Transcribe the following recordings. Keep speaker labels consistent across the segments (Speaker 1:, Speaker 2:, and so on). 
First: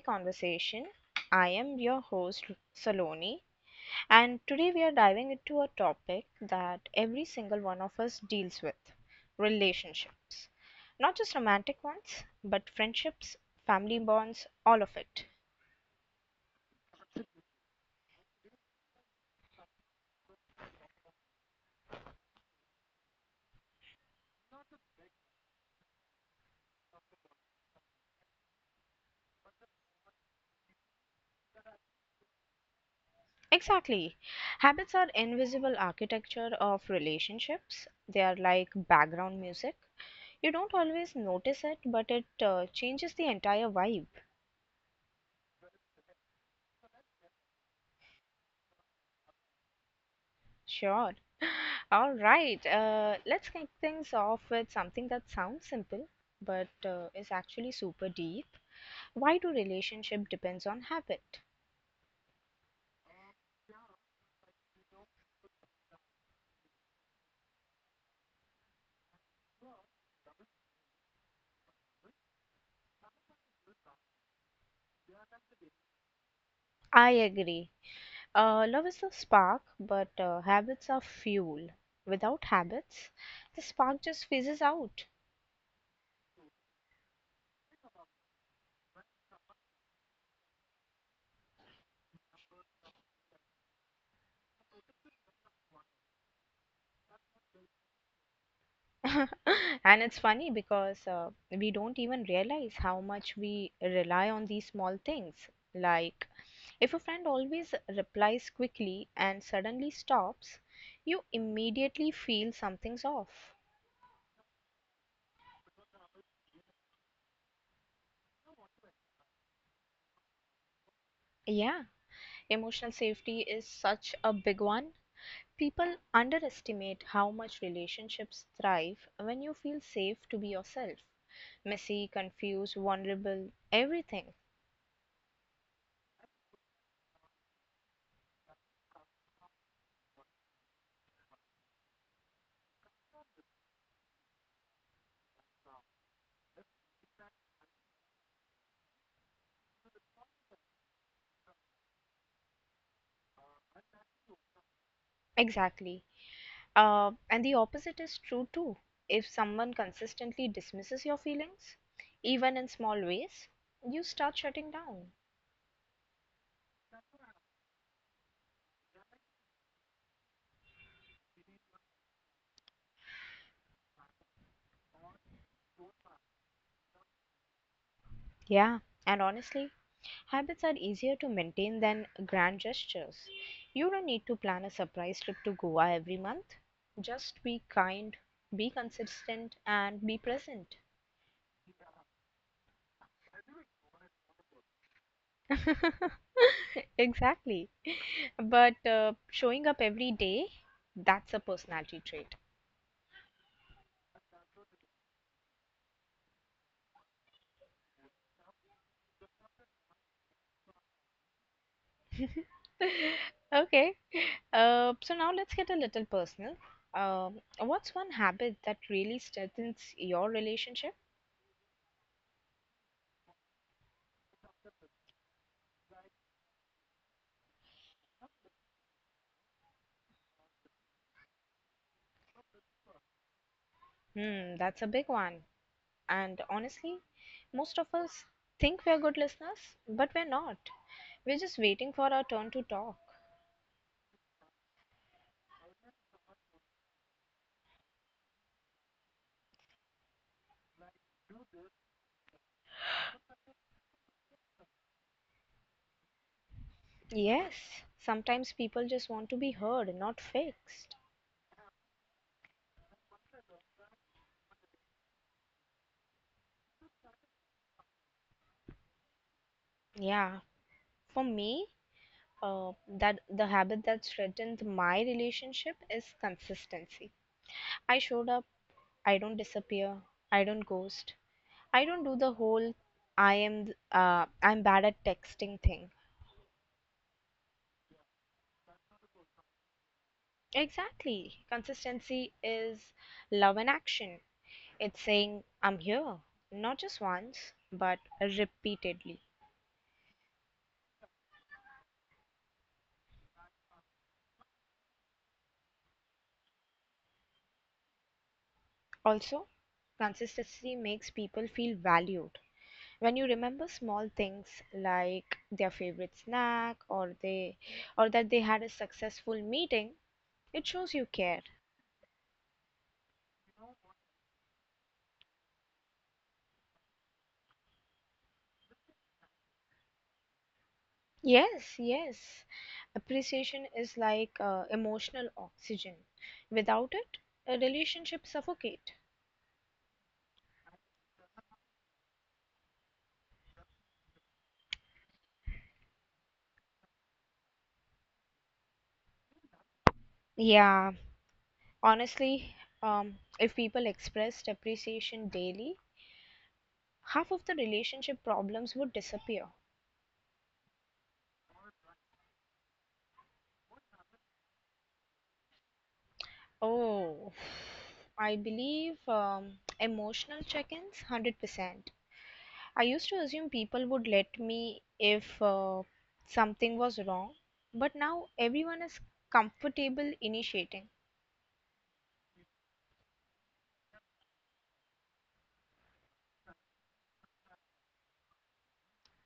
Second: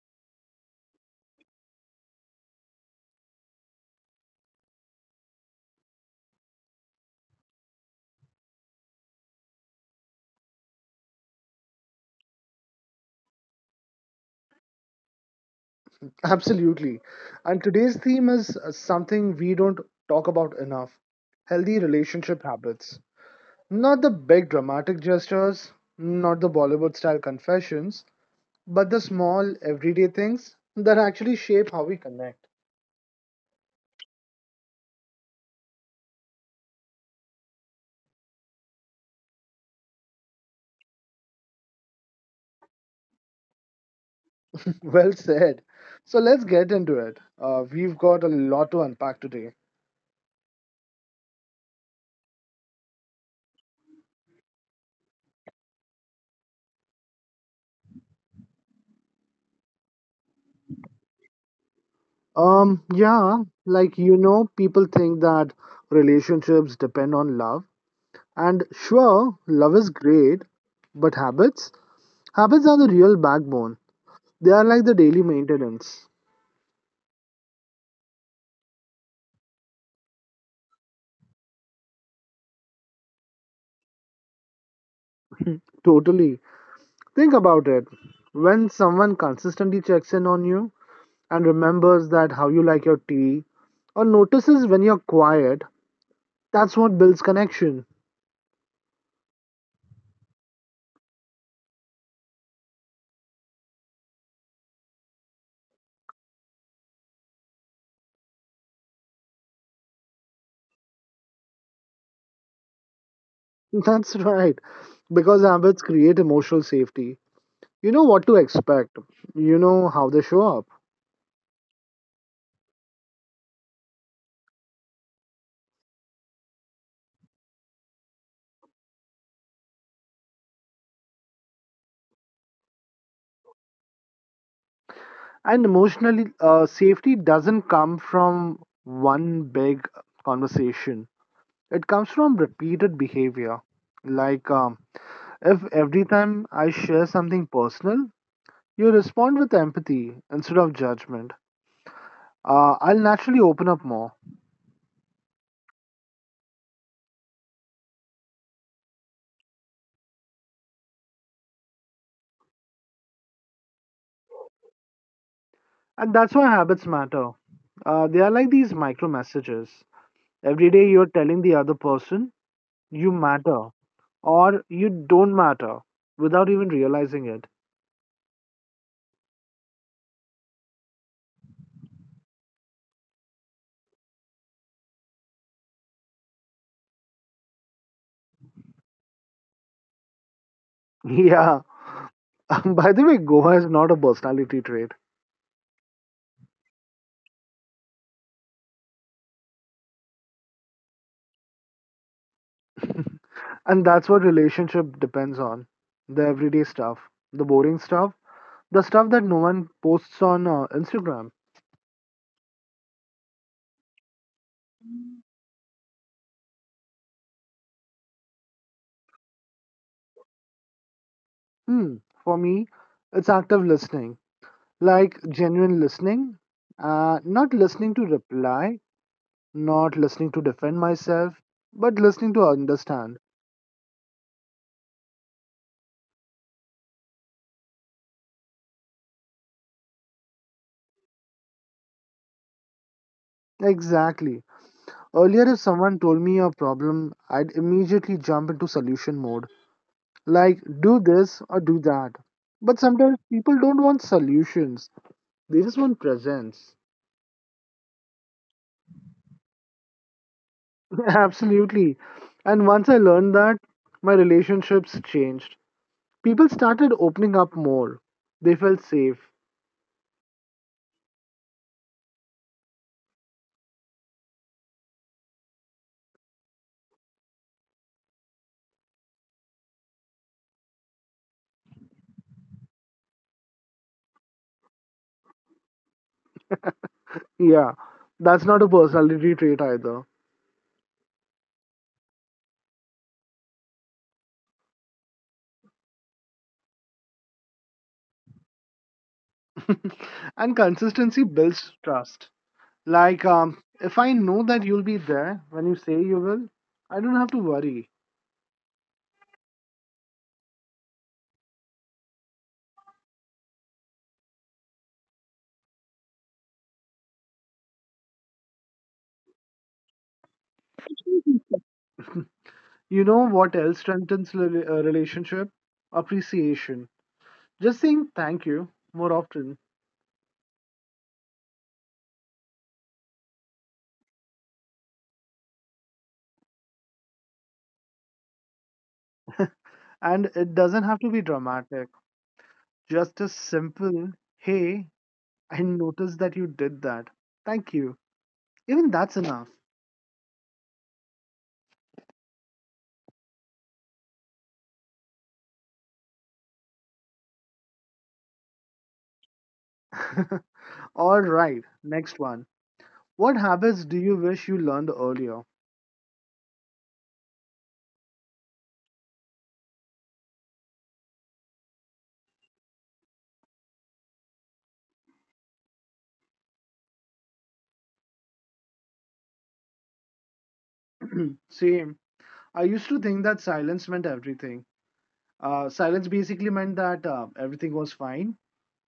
Speaker 1: Conversation. I am your host, Saloni, and today we are diving into a topic that every single one of us deals with relationships. Not just romantic ones, but friendships, family bonds, all of it.
Speaker 2: Absolutely. And today's theme is something we don't talk about enough healthy relationship habits. Not the big dramatic gestures, not the Bollywood style confessions, but the small everyday things that actually shape how we connect.
Speaker 1: Exactly. Habits are invisible architecture of relationships, they are like background music. You don't always notice it, but it changes the entire vibe.
Speaker 2: Well said. So let's get into it. We've got a lot to unpack today.
Speaker 1: Sure. All right. Let's kick things off with something that sounds simple, but is actually super deep. Why do relationship depends on habit?
Speaker 2: Yeah, like you know, people think that relationships depend on love. And sure, love is great, but habits? Habits are the real backbone. They are like the daily maintenance.
Speaker 1: I agree. Love is the spark, but habits are fuel. Without habits, the spark just fizzes out.
Speaker 2: Totally. Think about it. When someone consistently checks in on you and remembers that how you like your tea or notices when you're quiet, that's what builds connection.
Speaker 1: And it's funny because we don't even realize how much we rely on these small things like if a friend always replies quickly and suddenly stops, you immediately feel something's off.
Speaker 2: That's right. Because habits create emotional safety. You know what to expect. You know how they show up.
Speaker 1: Yeah, emotional safety is such a big one. People underestimate how much relationships thrive when you feel safe to be yourself. Messy, confused, vulnerable, everything.
Speaker 2: And emotionally, safety doesn't come from one big conversation. It comes from repeated behavior. Like, um, if every time I share something personal, you respond with empathy instead of judgment, I'll naturally open up more.
Speaker 1: Exactly. And the opposite is true too. If someone consistently dismisses your feelings, even in small ways, you start shutting down.
Speaker 2: And that's why habits matter. They are like these micro messages. Every day you're telling the other person you matter or you don't matter without even realizing it.
Speaker 1: Yeah, and honestly, habits are easier to maintain than grand gestures. You don't need to plan a surprise trip to Goa every month. Just be kind, be consistent, and be present.
Speaker 2: Yeah. By the way, Goa is not a personality trait.
Speaker 1: Exactly. But showing up every day, that's a personality trait.
Speaker 2: And that's what relationship depends on. The everyday stuff, the boring stuff, the stuff that no one posts on Instagram.
Speaker 1: Okay. So now let's get a little personal. What's one habit that really strengthens your relationship?
Speaker 2: Hmm, for me, it's active listening, like genuine listening, not listening to reply, not listening to defend myself, but listening to understand.
Speaker 1: Hmm, that's a big one. And honestly, most of us think we're good listeners, but we're not. We're just waiting for our turn to talk.
Speaker 2: Exactly. Earlier, if someone told me a problem, I'd immediately jump into solution mode, like do this or do that. But sometimes people don't want solutions. They just want presence.
Speaker 1: Yes, sometimes people just want to be heard, not fixed.
Speaker 2: Absolutely. And once I learned that, my relationships changed. People started opening up more. They felt safe.
Speaker 1: Yeah, for me, uh, that the habit that threatened my relationship is consistency. I showed up, I don't disappear, I don't ghost, I don't do the whole I'm bad at texting thing.
Speaker 2: Yeah, that's not a personality trait either.
Speaker 1: Exactly. Consistency is love in action. It's saying, I'm here, not just once, but repeatedly.
Speaker 2: And consistency builds trust. If I know that you'll be there when you say you will, I don't have to worry.
Speaker 1: Also, consistency makes people feel valued. When you remember small things like their favorite snack or that they had a successful meeting, it shows you care.
Speaker 2: You know what else strengthens a relationship? Appreciation. Just saying thank you more often.
Speaker 1: Yes, yes. Appreciation is like emotional oxygen. Without it, a relationship suffocate.
Speaker 2: And it doesn't have to be dramatic. Just a simple, hey, I noticed that you did that. Thank you. Even that's enough.
Speaker 1: Yeah, honestly, if people expressed appreciation daily, half of the relationship problems would disappear.
Speaker 2: All right, next one. What habits do you wish you learned earlier?
Speaker 1: Oh, I believe emotional check ins, 100%. I used to assume people would let me if something was wrong, but now everyone is comfortable initiating.
Speaker 2: Same. I used to think that silence meant everything. Silence basically meant that everything was fine.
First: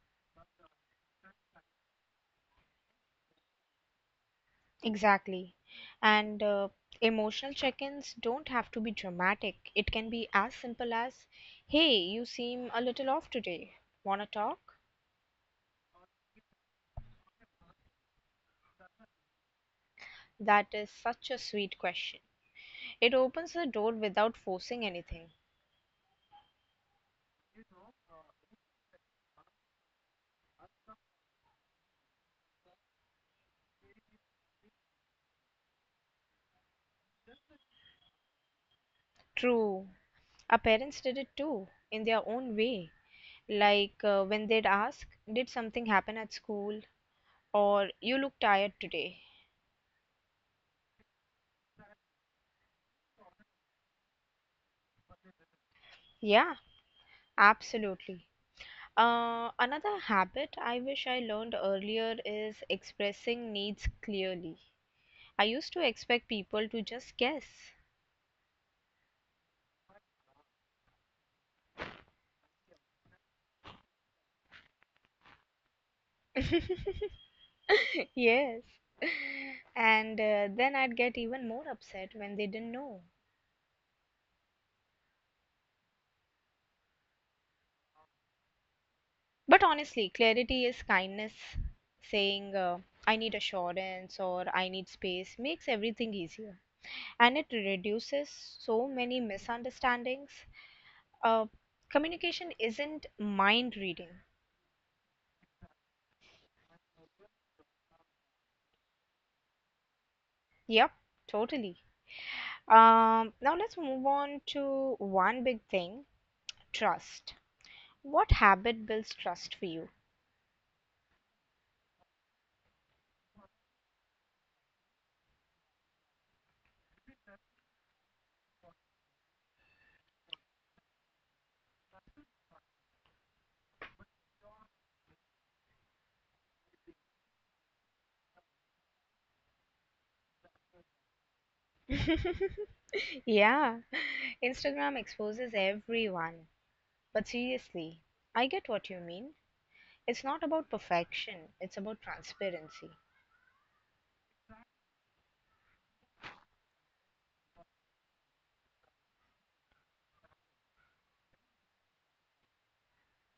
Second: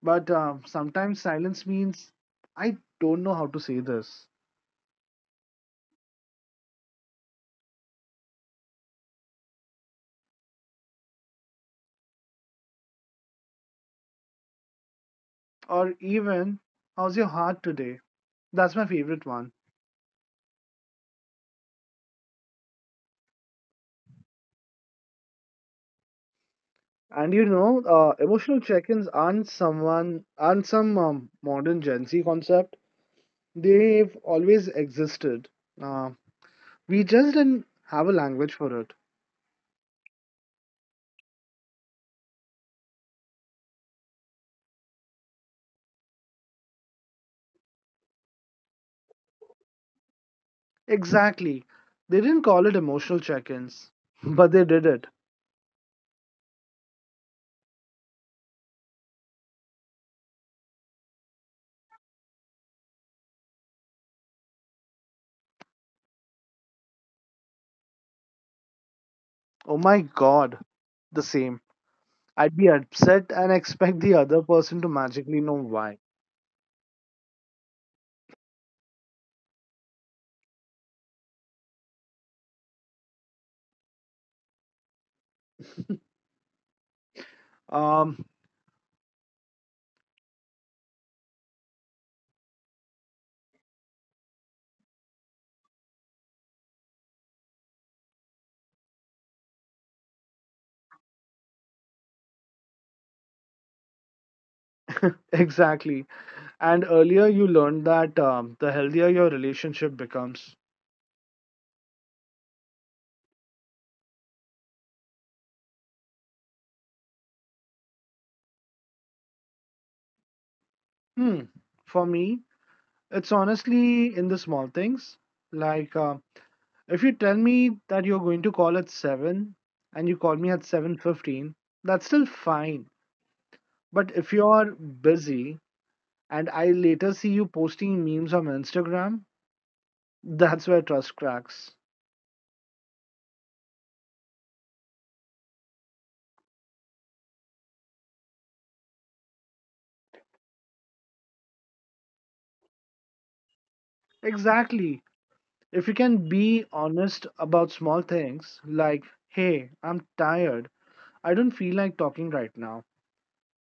Speaker 2: But sometimes silence means I don't know how to say this.
Speaker 1: Exactly. And emotional check ins don't have to be dramatic. It can be as simple as, hey, you seem a little off today. Wanna talk?
Speaker 2: Or even, how's your heart today? That's my favorite one.
Speaker 1: That is such a sweet question. It opens the door without forcing anything.
Speaker 2: And you know, emotional check-ins aren't some modern Gen Z concept. They've always existed. Uh, we just didn't have a language for it.
Speaker 1: True. Our parents did it too, in their own way. Like when they'd ask, did something happen at school? Or you look tired today?
Speaker 2: Exactly. They didn't call it emotional check-ins, but they did it.
Speaker 1: Yeah, absolutely. Another habit I wish I learned earlier is expressing needs clearly. I used to expect people to just guess.
Speaker 2: Oh my God, the same. I'd be upset and expect the other person to magically know why.
Speaker 1: Yes. And then I'd get even more upset when they didn't know.
Speaker 2: Um,
Speaker 1: But honestly, clarity is kindness. Saying, I need assurance or I need space makes everything easier. And it reduces so many misunderstandings. Uh, Communication isn't mind reading.
Speaker 2: exactly. And earlier you learned that the healthier your relationship becomes.
Speaker 1: Yep, totally. Now let's move on to one big thing, trust. What habit builds trust for you?
Speaker 2: Hmm. For me, it's honestly in the small things. Like if you tell me that you're going to call at 7 and you call me at 7:15, that's still fine. But if you're busy and I later see you posting memes on Instagram, that's where trust cracks.
Speaker 1: Yeah, Instagram exposes everyone. But seriously, I get what you mean. It's not about perfection, it's about transparency.
Speaker 2: Exactly. If you can be honest about small things like, "Hey, I'm tired. I don't feel like talking right now."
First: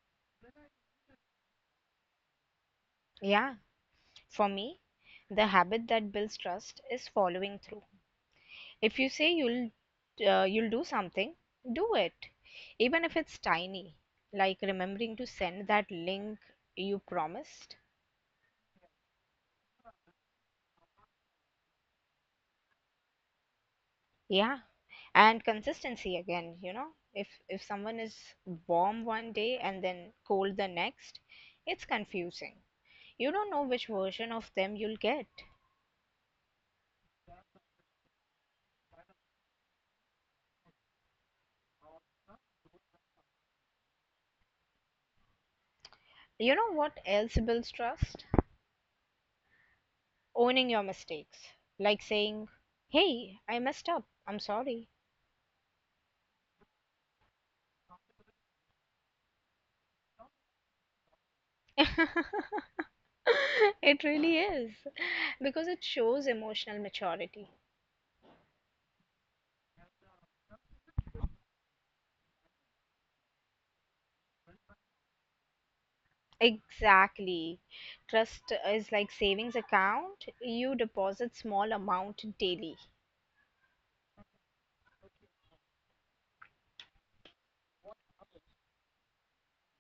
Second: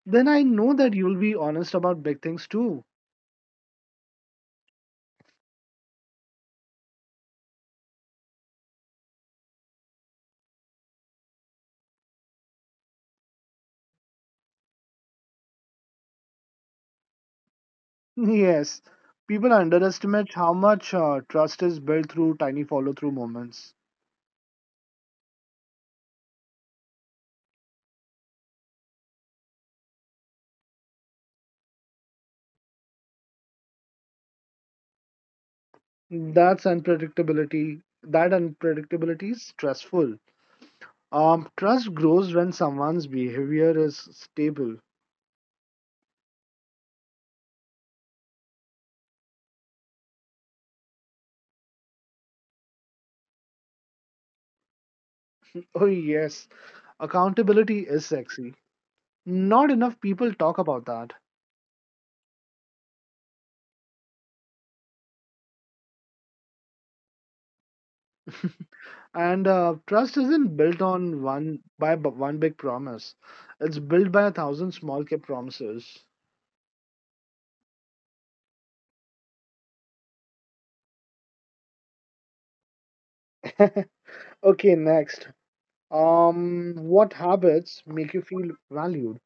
Speaker 2: Then I know that you'll be honest about big things too.
Speaker 1: Yeah, for me, the habit that builds trust is following through. If you say you'll do something, do it, even if it's tiny, like remembering to send that link you promised.
Speaker 2: Yes, people underestimate how much trust is built through tiny follow-through moments.
Speaker 1: Yeah, and consistency again. If someone is warm one day and then cold the next, it's confusing. You don't know which version of them you'll get.
Speaker 2: That's unpredictability. That unpredictability is stressful. Trust grows when someone's behavior is stable.
Speaker 1: You know what else builds trust? Owning your mistakes. Like saying, "Hey, I messed up. I'm sorry."
Speaker 2: Oh yes, accountability is sexy. Not enough people talk about that.
Speaker 1: It really is because it shows emotional maturity.
Speaker 2: And trust isn't built on one big promise. It's built by a thousand small kept promises.
Speaker 1: Exactly. Trust is like savings account. You deposit small amount daily.
Speaker 2: Okay, next. What habits make you feel valued?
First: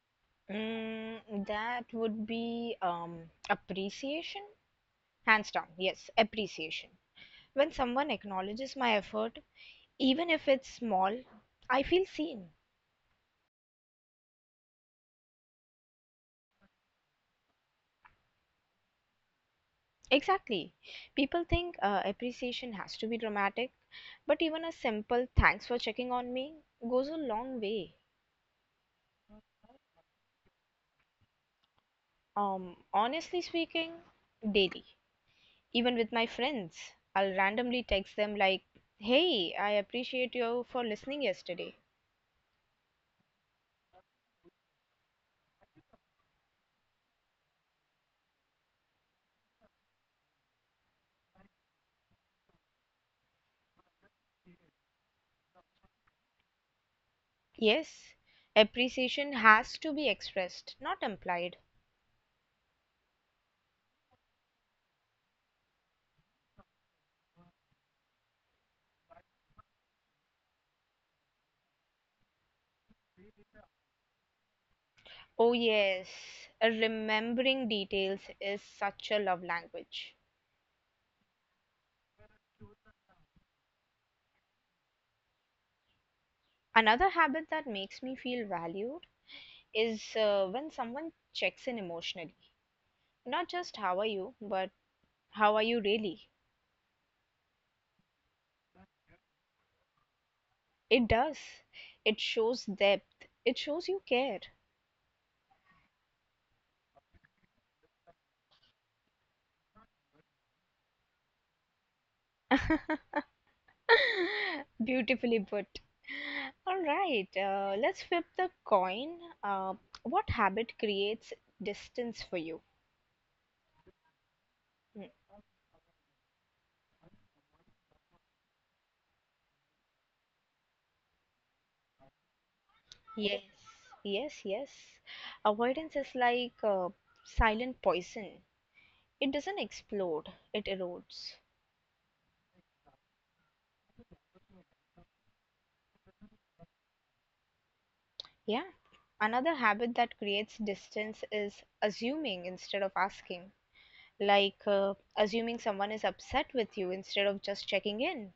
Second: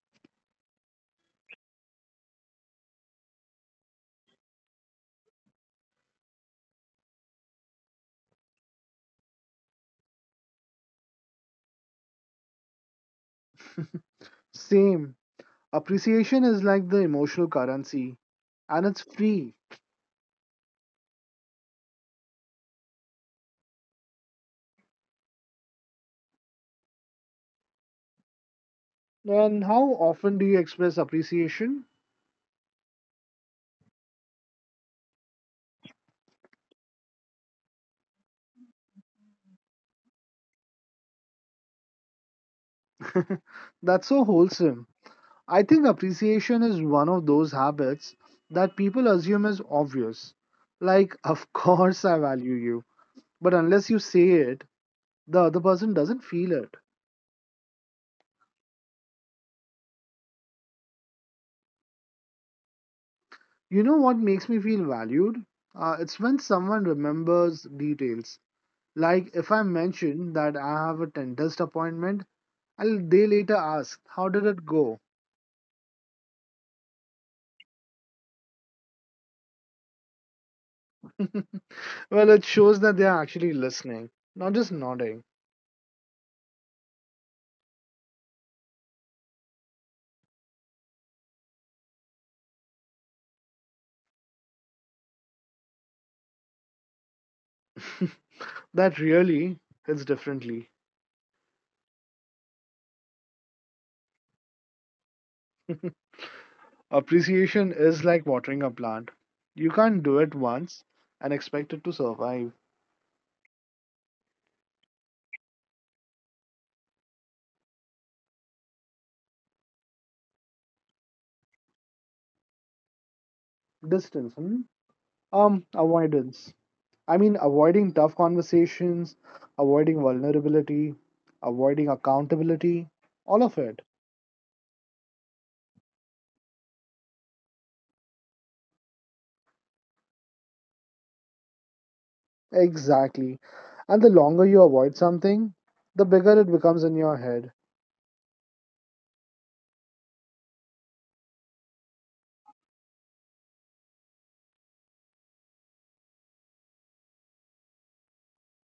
Speaker 1: That would be appreciation. Hands down, yes, appreciation. When someone acknowledges my effort, even if it's small, I feel seen.
Speaker 2: Same. Appreciation is like the emotional currency and it's free.
Speaker 1: Exactly. People think appreciation has to be dramatic, but even a simple thanks for checking on me goes a long way.
Speaker 2: And how often do you express appreciation?
Speaker 1: Honestly speaking, daily. Even with my friends, I'll randomly text them like, "Hey, I appreciate you for listening yesterday."
Speaker 2: That's so wholesome. I think appreciation is one of those habits that people assume is obvious. Like, of course, I value you. But unless you say it, the other person doesn't feel it.
Speaker 1: Yes, appreciation has to be expressed, not implied.
Speaker 2: You know what makes me feel valued? It's when someone remembers details. Like if I mention that I have a dentist appointment and they later ask, how did it go?
Speaker 1: Oh yes, remembering details is such a love language.
Speaker 2: Well, it shows that they are actually listening, not just nodding.
Speaker 1: Another habit that makes me feel valued is when someone checks in emotionally. Not just how are you, but how are you really?
Speaker 2: That really hits differently.
Speaker 1: It does. It shows depth. It shows you care.
Speaker 2: Appreciation is like watering a plant. You can't do it once and expect it to survive.
Speaker 1: Beautifully put. All right, let's flip the coin. Uh, what habit creates distance for you?
Speaker 2: Distance, hmm?
Speaker 1: Mm.
Speaker 2: Avoidance. I mean, avoiding tough conversations, avoiding vulnerability, avoiding accountability, all of
Speaker 1: Yes.
Speaker 2: it.
Speaker 1: Yes, yes. Avoidance is like silent poison. It doesn't explode, it erodes.
Speaker 2: Exactly. And the longer you avoid something, the bigger it becomes in your head.
Speaker 1: Yeah. Another habit that creates distance is assuming instead of asking. Like assuming someone is upset with you instead of just checking in.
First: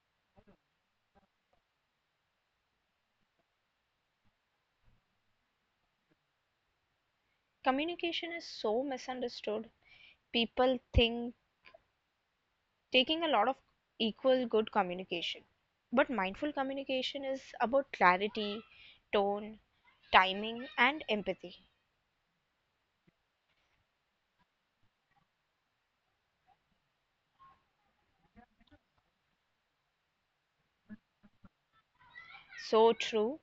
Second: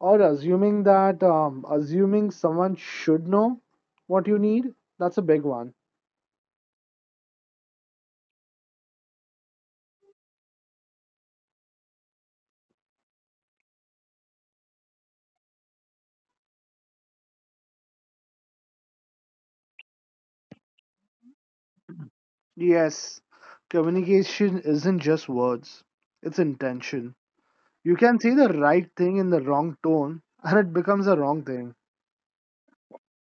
Speaker 2: Or assuming that, assuming someone should know what you need, that's a big one.
Speaker 1: Communication is so misunderstood. People think taking a lot of equal good communication. But mindful communication is about clarity, tone, timing, and empathy.
Speaker 2: Yes, communication isn't just words, it's intention. You can say the right thing in the wrong tone, and it becomes a wrong thing.
Speaker 1: So true.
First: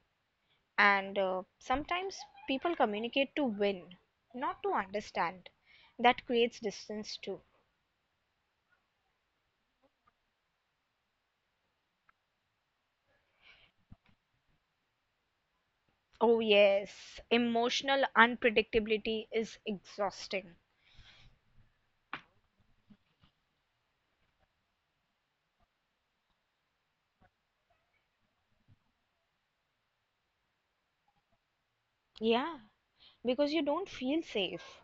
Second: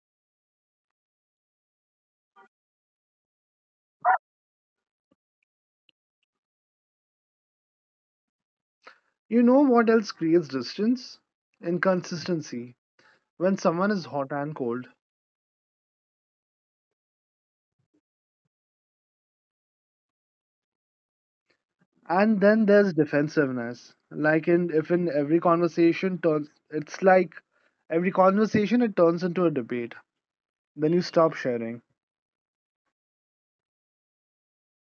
Speaker 1: And sometimes people communicate to win, not to understand. That creates distance too.
Speaker 2: You know what else creates distance? Inconsistency. When someone is hot and cold,
Speaker 1: Oh, yes, emotional unpredictability is exhausting.
Speaker 2: and then there's defensiveness. Like in if in every conversation turns it's like Every conversation it turns into a debate. Then you stop sharing.
Speaker 1: Yeah, because you don't feel safe.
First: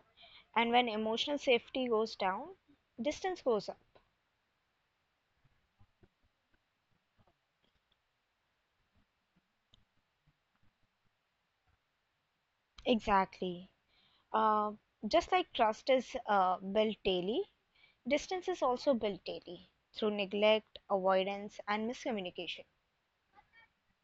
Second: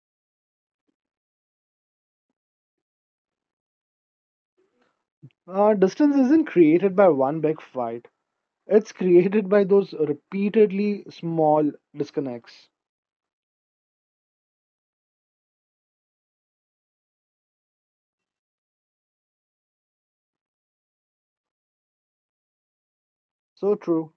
Speaker 1: And when emotional safety goes down, distance goes up.
Speaker 2: Distance isn't created by one big fight. It's created by those repeatedly small disconnects.
Speaker 1: Exactly. Uh, just like trust is built daily, distance is also built daily through neglect, avoidance, and miscommunication.
Speaker 2: So true.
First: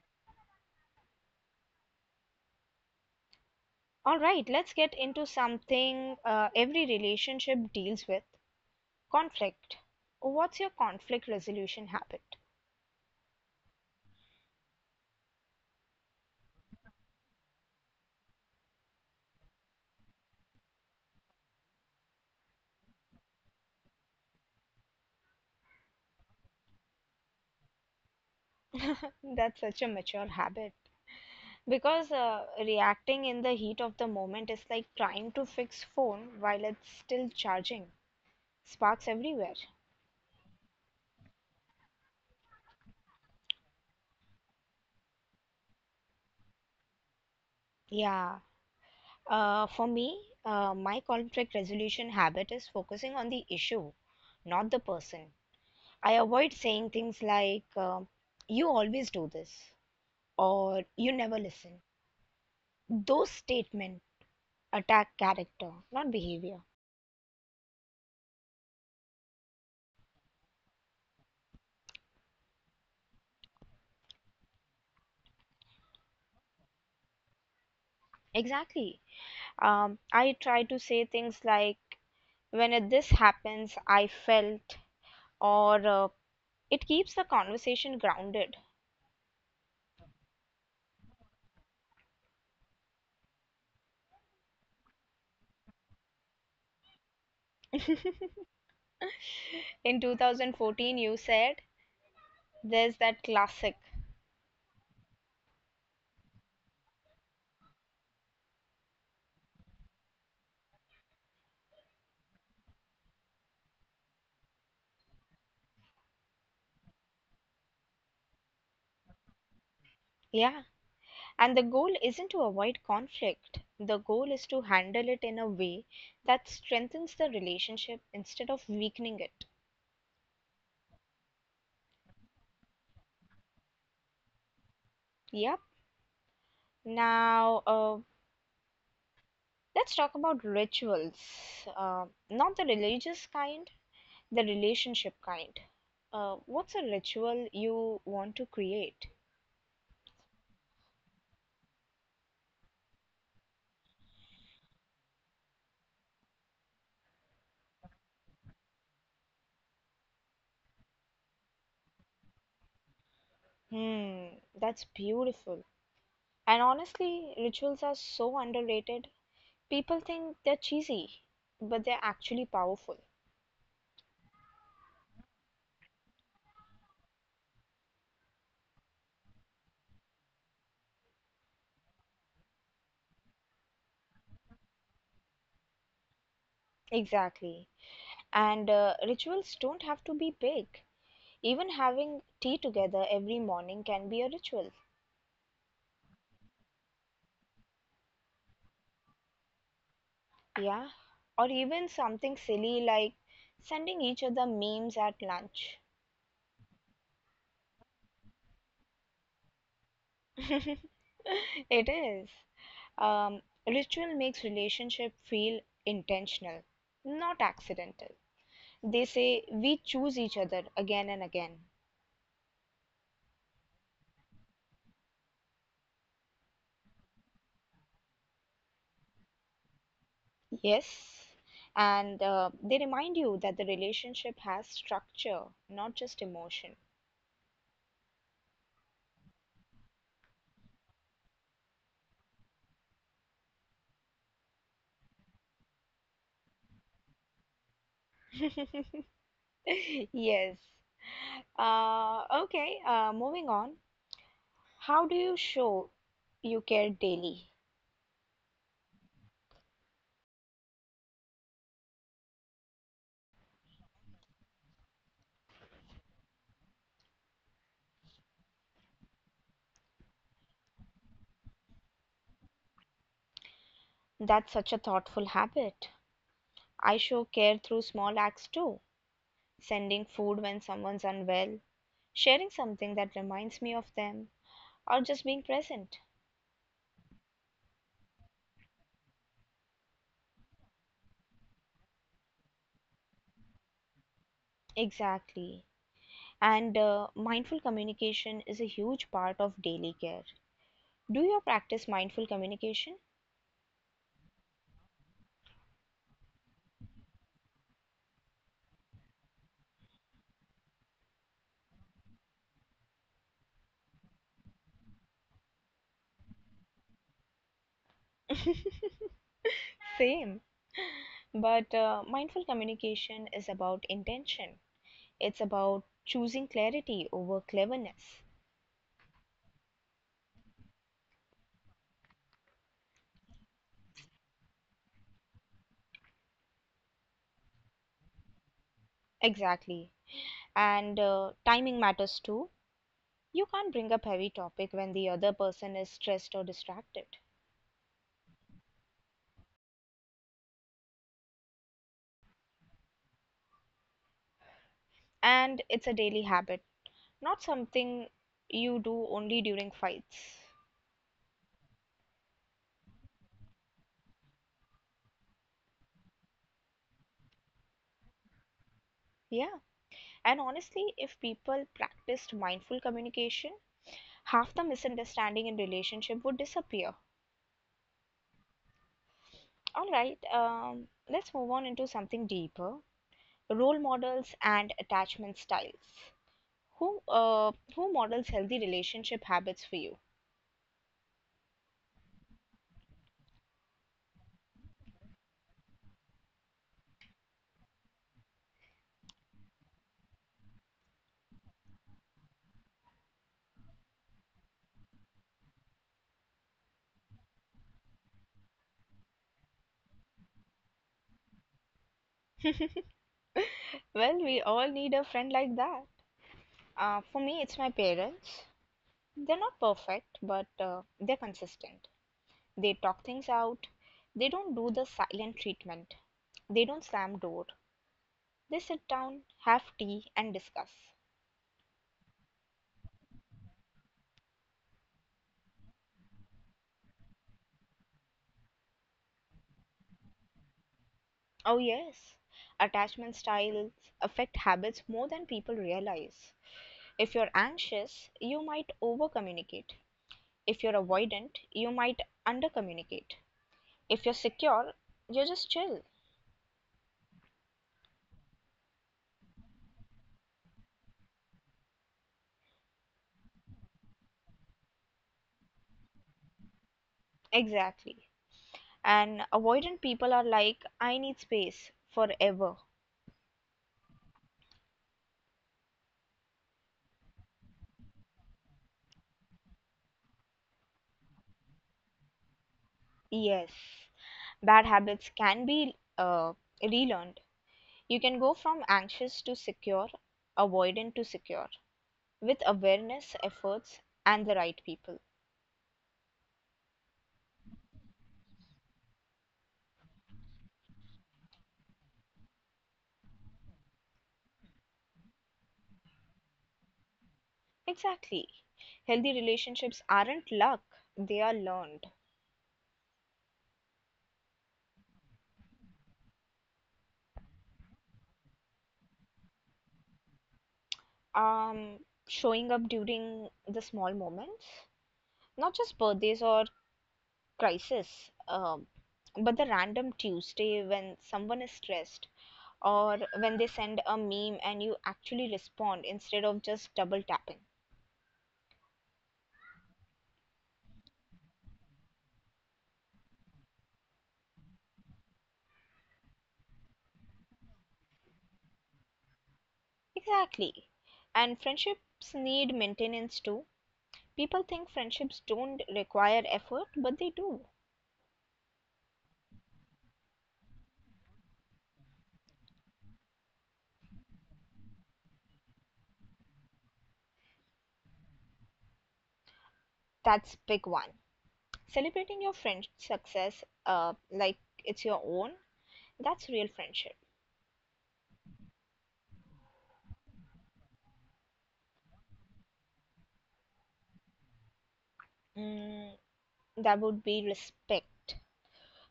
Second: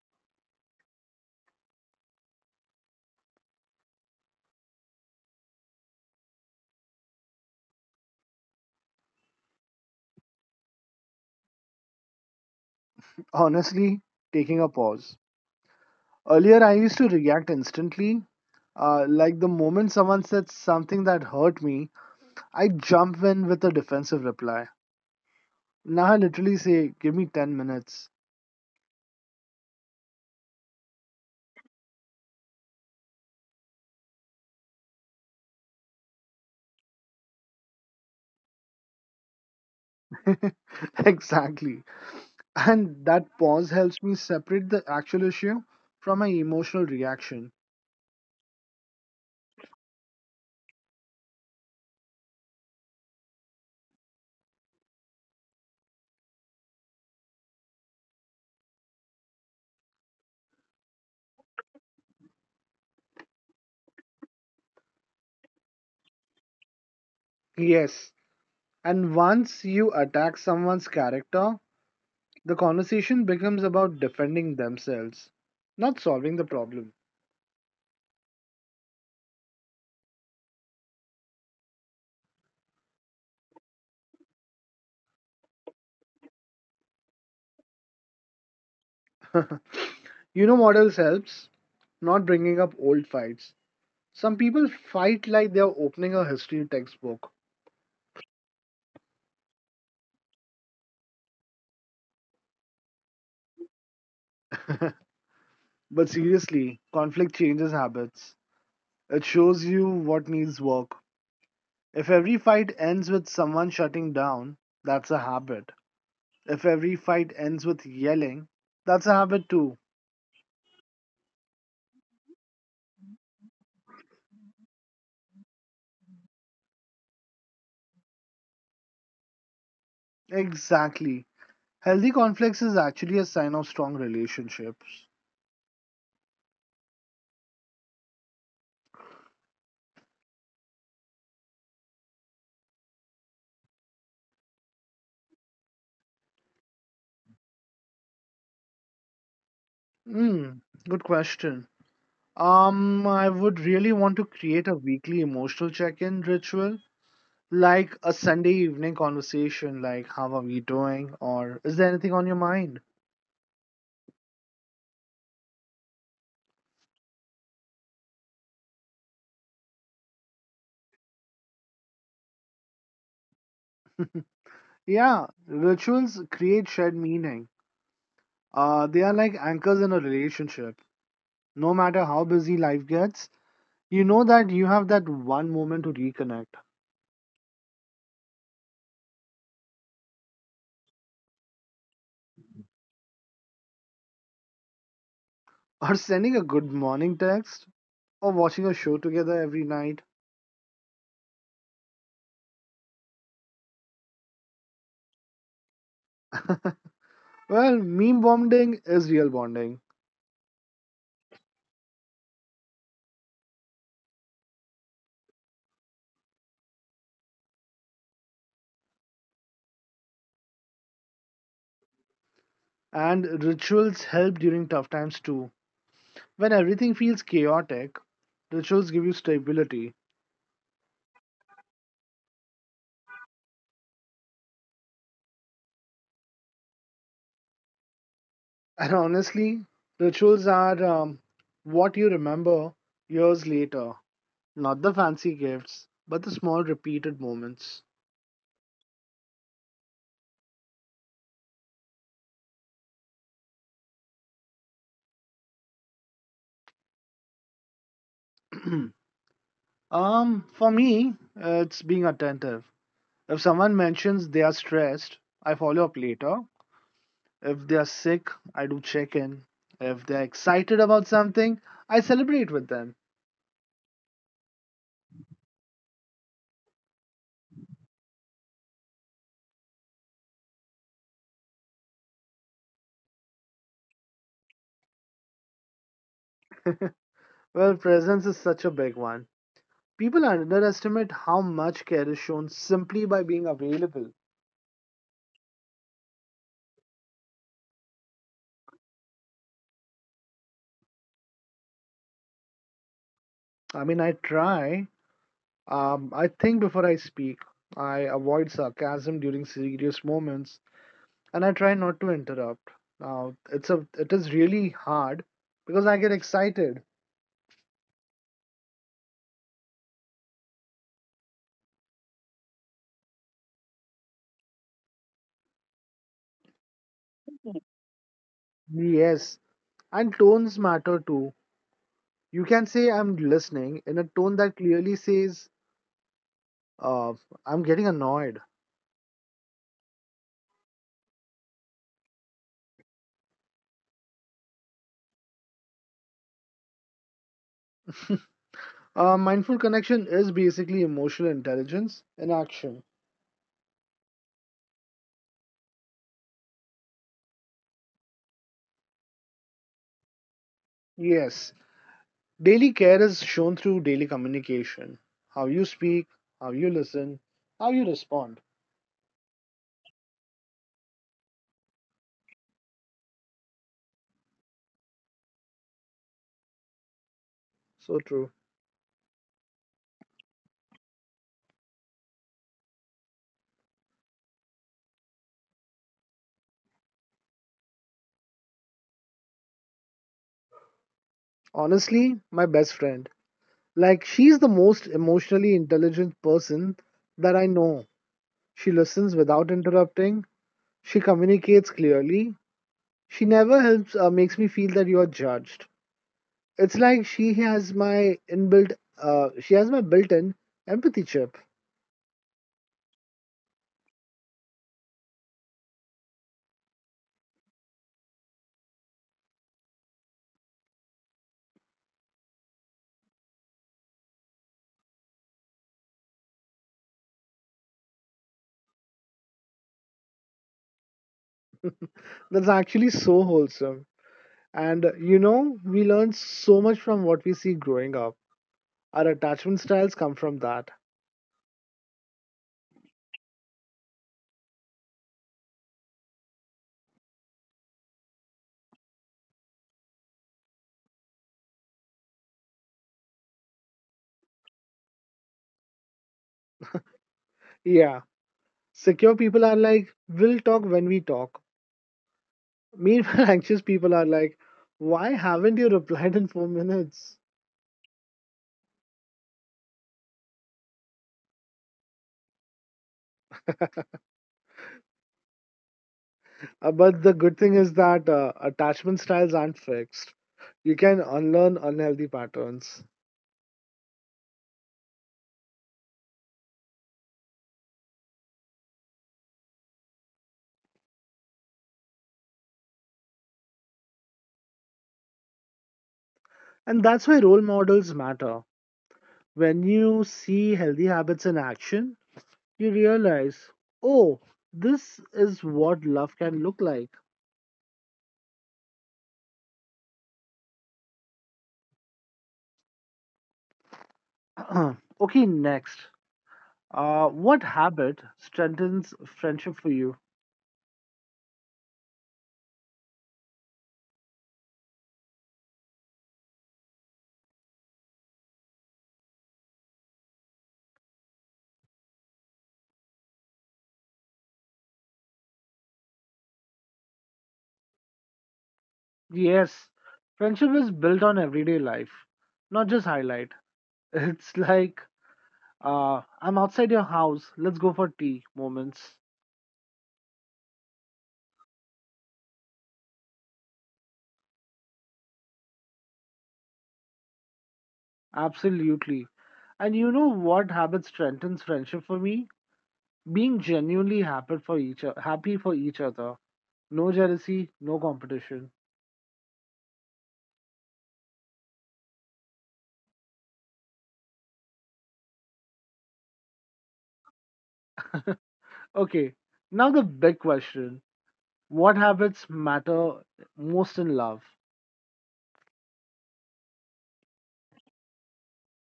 Speaker 1: All right, let's get into something every relationship deals with conflict. What's your conflict resolution habit?
Speaker 2: Honestly, taking a pause. Earlier, I used to react instantly. Like the moment someone said something that hurt me, I jump in with a defensive reply. Now I literally say, give me 10 minutes.
Speaker 1: That's such a mature habit because reacting in the heat of the moment is like trying to fix phone while it's still charging. Sparks everywhere.
Speaker 2: Exactly. And that pause helps me separate the actual issue from my emotional reaction.
Speaker 1: Yeah. For me, my conflict resolution habit is focusing on the issue, not the person. I avoid saying things like, you always do this or you never listen. Those statements attack character, not behavior.
Speaker 2: Yes. And once you attack someone's character, the conversation becomes about defending themselves, not solving the problem.
Speaker 1: Exactly. I try to say things like, when this happens, I felt, or it keeps the conversation grounded.
Speaker 2: You know what else helps? Not bringing up old fights. Some people fight like they're opening a history textbook.
Speaker 1: In 2014, you said, there's that classic.
Speaker 2: But seriously, conflict changes habits. It shows you what needs work. If every fight ends with someone shutting down, that's a habit. If every fight ends with yelling, that's a habit too.
Speaker 1: Yeah. And the goal isn't to avoid conflict, the goal is to handle it in a way that strengthens the relationship instead of weakening it.
Speaker 2: Exactly. Healthy conflicts is actually a sign of strong relationships.
Speaker 1: Yep. Now, let's talk about rituals, uh, not the religious kind, the relationship kind. What's a ritual you want to create?
Speaker 2: Hmm, good question. I would really want to create a weekly emotional check-in ritual, like a Sunday evening conversation, like how are we doing, or is there anything on your mind?
Speaker 1: Hmm, that's beautiful. And honestly, rituals are so underrated. People think they're cheesy, but they're actually powerful.
Speaker 2: Yeah, rituals create shared meaning. They are like anchors in a relationship. No matter how busy life gets, you know that you have that one moment to reconnect.
Speaker 1: Exactly. And rituals don't have to be big. Even having tea together every morning can be a ritual.
Speaker 2: Or sending a good morning text, or watching a show together every night.
Speaker 1: Yeah, or even something silly like sending each other memes at lunch.
Speaker 2: Well, meme bonding is real bonding.
Speaker 1: It is. Um, ritual makes relationship feel intentional, not accidental. They say we choose each other again and again.
Speaker 2: And rituals help during tough times too. When everything feels chaotic, rituals give you stability.
Speaker 1: Yes, and they remind you that the relationship has structure, not just emotion.
Speaker 2: And honestly, rituals are what you remember years later. Not the fancy gifts, but the small repeated moments.
Speaker 1: Yes. Okay, moving on. How do you show you care daily?
Speaker 2: For me, it's being attentive. If someone mentions they are stressed, I follow up later. If they are sick, I do check in. If they're excited about something, I celebrate with them.
Speaker 1: That's such a thoughtful habit. I show care through small acts too sending food when someone's unwell, sharing something that reminds me of them, or just being present.
Speaker 2: Well, presence is such a big one. People underestimate how much care is shown simply by being available.
Speaker 1: Exactly. And mindful communication is a huge part of daily care. Do you practice mindful communication?
Speaker 2: I mean, I try. I think before I speak. I avoid sarcasm during serious moments, and I try not to interrupt. Now it is really hard because I get excited.
Speaker 1: Same. But mindful communication is about intention. It's about choosing clarity over cleverness.
Speaker 2: Yes, and tones matter too. You can say I'm listening in a tone that clearly says uh, I'm getting annoyed.
Speaker 1: Exactly. And timing matters too. You can't bring up heavy topic when the other person is stressed or distracted.
Speaker 2: Mindful connection is basically emotional intelligence in action.
Speaker 1: And it's a daily habit, not something you do only during fights.
Speaker 2: Yes, daily care is shown through daily communication. How you speak, how you listen, how you respond.
Speaker 1: Yeah. And honestly, if people practiced mindful communication, half the misunderstanding in relationship would disappear.
Speaker 2: So true.
Speaker 1: All right, let's move on into something deeper. Role models and attachment styles. Who models healthy relationship habits for you?
Speaker 2: Honestly, my best friend. Like, she's the most emotionally intelligent person that I know. She listens without interrupting. She communicates clearly. She never makes me feel that you're judged. It's like she has my built in empathy chip.
Speaker 1: Well, we all need a friend like that. For me, it's my parents. They're not perfect, but they're consistent. They talk things out. They don't do the silent treatment. They don't slam door. They sit down, have tea, and discuss.
Speaker 2: That's actually so wholesome. And you know, we learn so much from what we see growing up. Our attachment styles come from that.
Speaker 1: Oh yes, attachment styles affect habits more than people realize. If you're anxious, you might over communicate. If you're avoidant, you might under communicate. If you're secure, you're just chill.
Speaker 2: Yeah, secure people are like, we'll talk when we talk. Meanwhile, anxious people are like, why haven't you replied in 4 minutes?
Speaker 1: Exactly. And avoidant people are like, I need space forever.
Speaker 2: But the good thing is that attachment styles aren't fixed. You can unlearn unhealthy patterns.
Speaker 1: Yes. Bad habits can be relearned. You can go from anxious to secure, avoidant to secure, with awareness, efforts, and the right people.
Speaker 2: And that's why role models matter. When you see healthy habits in action, you realize, oh, this is what love can look like.
Speaker 1: Exactly. Healthy relationships aren't luck, they are learned.
Speaker 2: Okay, next. What habit strengthens friendship for you?
Speaker 1: Um, Showing up during the small moments, not just birthdays or crisis. Um, but the random Tuesday when someone is stressed or when they send a meme and you actually respond instead of just double tapping.
Speaker 2: Yes, friendship is built on everyday life, not just highlight. It's like, I'm outside your house, let's go for tea moments.
Speaker 1: Exactly. And friendships need maintenance too. People think friendships don't require effort, but they do.
Speaker 2: Absolutely. And you know what habit strengthens friendship for me? Being genuinely happy for each other. No jealousy, no competition.
Speaker 1: That's big one. Celebrating your friend's success like it's your own, that's real friendship.
Speaker 2: Okay, now the big question. What habits matter most in love?
Speaker 1: Mm, that would be respect.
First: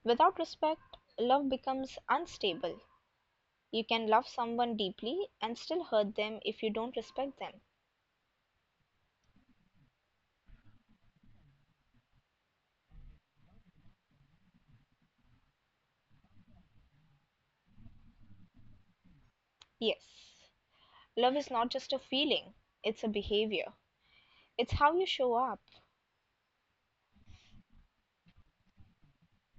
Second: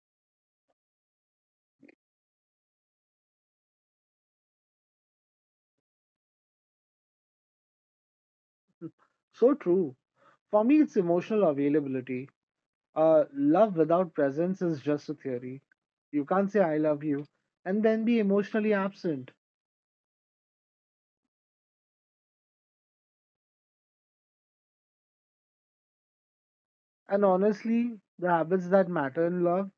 Speaker 1: Without respect, love becomes unstable. You can love someone deeply and still hurt them if you don't respect them.
Speaker 2: So true. For me, it's emotional availability. Love without presence is just a theory. You can't say I love you and then be emotionally absent.
Speaker 1: Yes. Love is not just a feeling, it's a behavior. It's how you show up.
Speaker 2: And honestly, the habits that matter in love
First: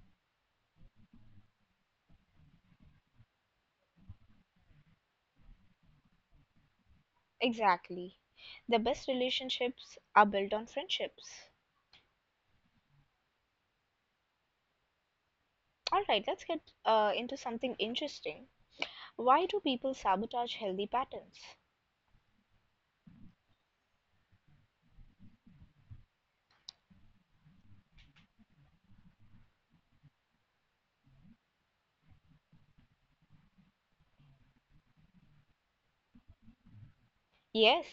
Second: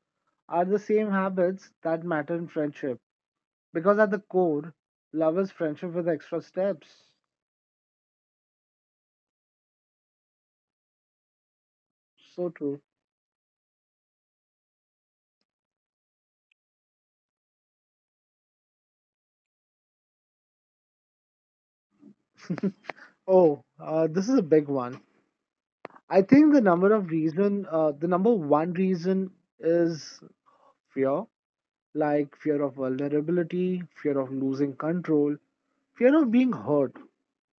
Speaker 2: are the same habits that matter in friendship. Because at the core, love is friendship with extra steps.
Speaker 1: Exactly. The best relationships are built on friendships.
Speaker 2: So true.
Speaker 1: All right, let's get into something interesting. Why do people sabotage healthy patterns?
Speaker 2: Oh, this is a big one. I think the number one reason is fear, like fear of vulnerability, fear of losing control, fear of being hurt.
Speaker 1: Yes,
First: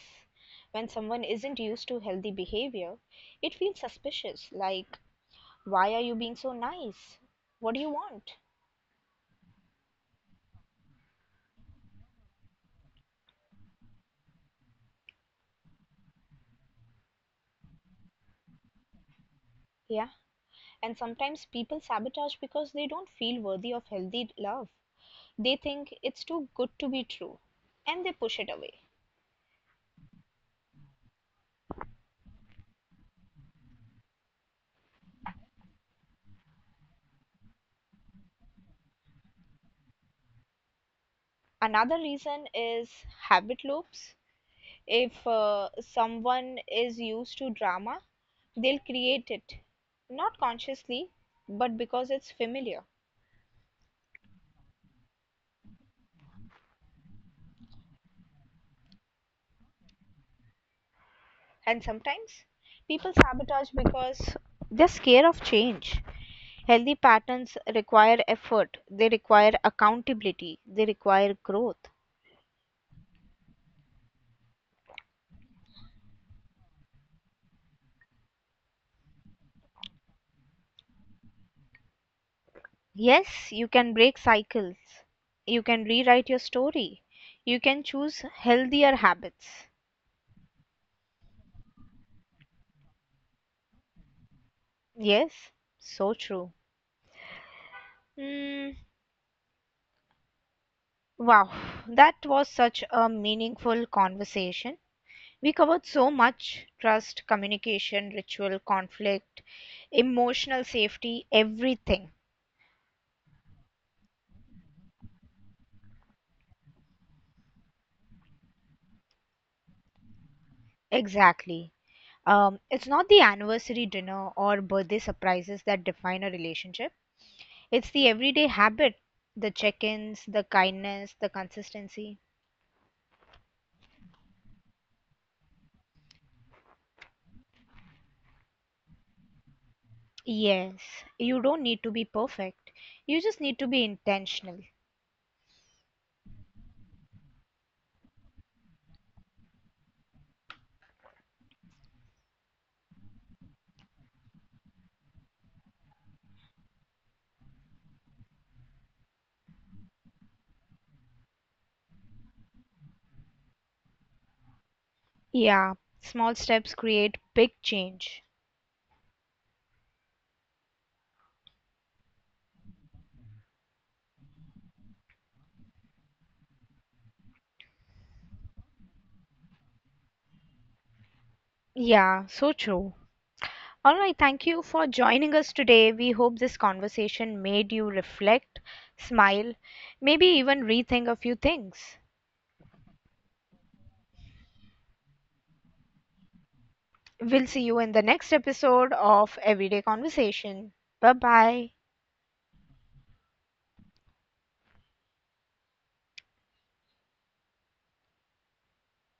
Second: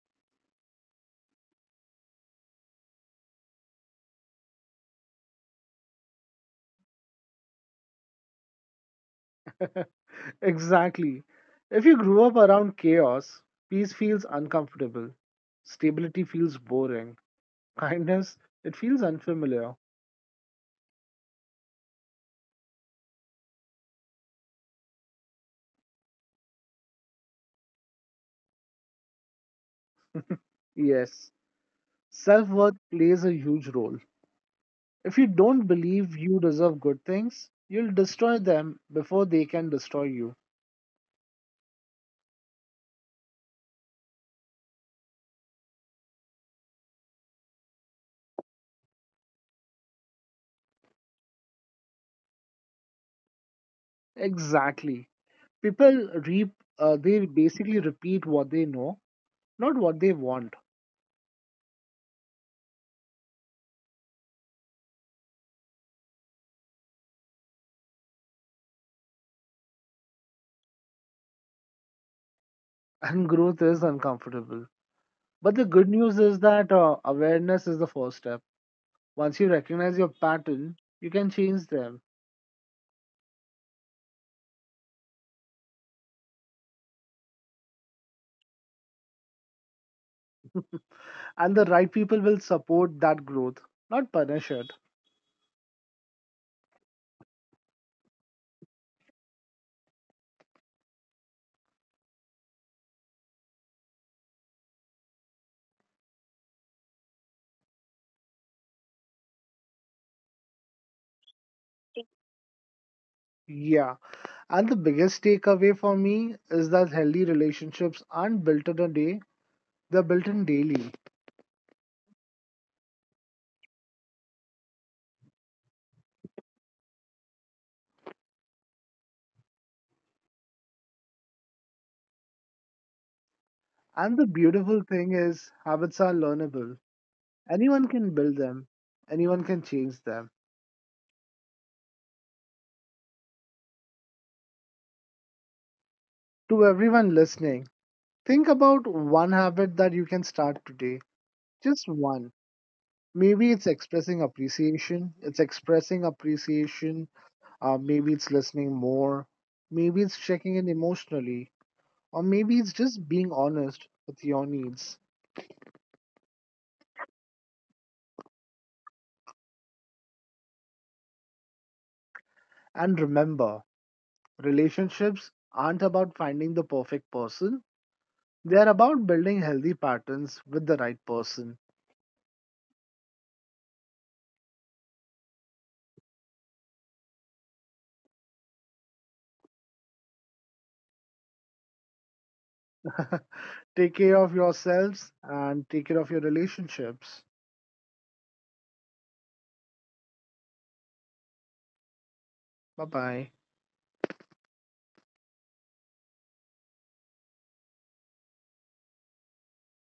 Speaker 1: when someone isn't used to healthy behavior, it feels suspicious, like, why are you being so nice? What do you want?
Speaker 2: Exactly. If you grew up around chaos, peace feels uncomfortable. Stability feels boring. Kindness, it feels unfamiliar.
Speaker 1: Yeah, and sometimes people sabotage because they don't feel worthy of healthy love. They think it's too good to be true and they push it away.
Speaker 2: Yes, self worth plays a huge role. If you don't believe you deserve good things, you'll destroy them before they can destroy you.
Speaker 1: Another reason is habit loops. If someone is used to drama, they'll create it, not consciously, but because it's familiar.
Speaker 2: Exactly. People they basically repeat what they know, not what they want.
Speaker 1: And sometimes people sabotage because they're scared of change. Healthy patterns require effort, they require accountability, they require growth.
Speaker 2: And growth is uncomfortable. But the good news is that awareness is the first step. Once you recognize your pattern, you can change them,
Speaker 1: Yes, you can break cycles. You can rewrite your story. You can choose healthier habits.
Speaker 2: and the right people will support that growth, not punish it.
Speaker 1: Yes, so true. Mm, wow, that was such a meaningful conversation. We covered so much trust, communication, ritual, conflict, emotional safety, everything.
Speaker 2: Yeah, and the biggest takeaway for me is that healthy relationships aren't built in a day, they're built in daily.
Speaker 1: Exactly. It's not the anniversary dinner or birthday surprises that define a relationship. It's the everyday habit, the check ins, the kindness, the consistency.
Speaker 2: And the beautiful thing is, habits are learnable. Anyone can build them, anyone can change them.
Speaker 1: Yes, you don't need to be perfect. You just need to be intentional.
Speaker 2: To everyone listening, think about one habit that you can start today, just one. Maybe it's expressing appreciation. It's expressing appreciation. Maybe it's listening more. Maybe it's checking in emotionally. Or maybe it's just being honest with your needs.
Speaker 1: Yeah, small steps create big change.
Speaker 2: And remember, relationships aren't about finding the perfect person, they're about building healthy patterns with the right person.
Speaker 1: Yeah, so true. All right, thank you for joining us today. We hope this conversation made you reflect, smile, maybe even rethink a few things.
Speaker 2: Take care of yourselves and take care of your relationships.
Speaker 1: We'll see you in the next episode of Everyday Conversation. Bye bye.
Speaker 2: Bye bye.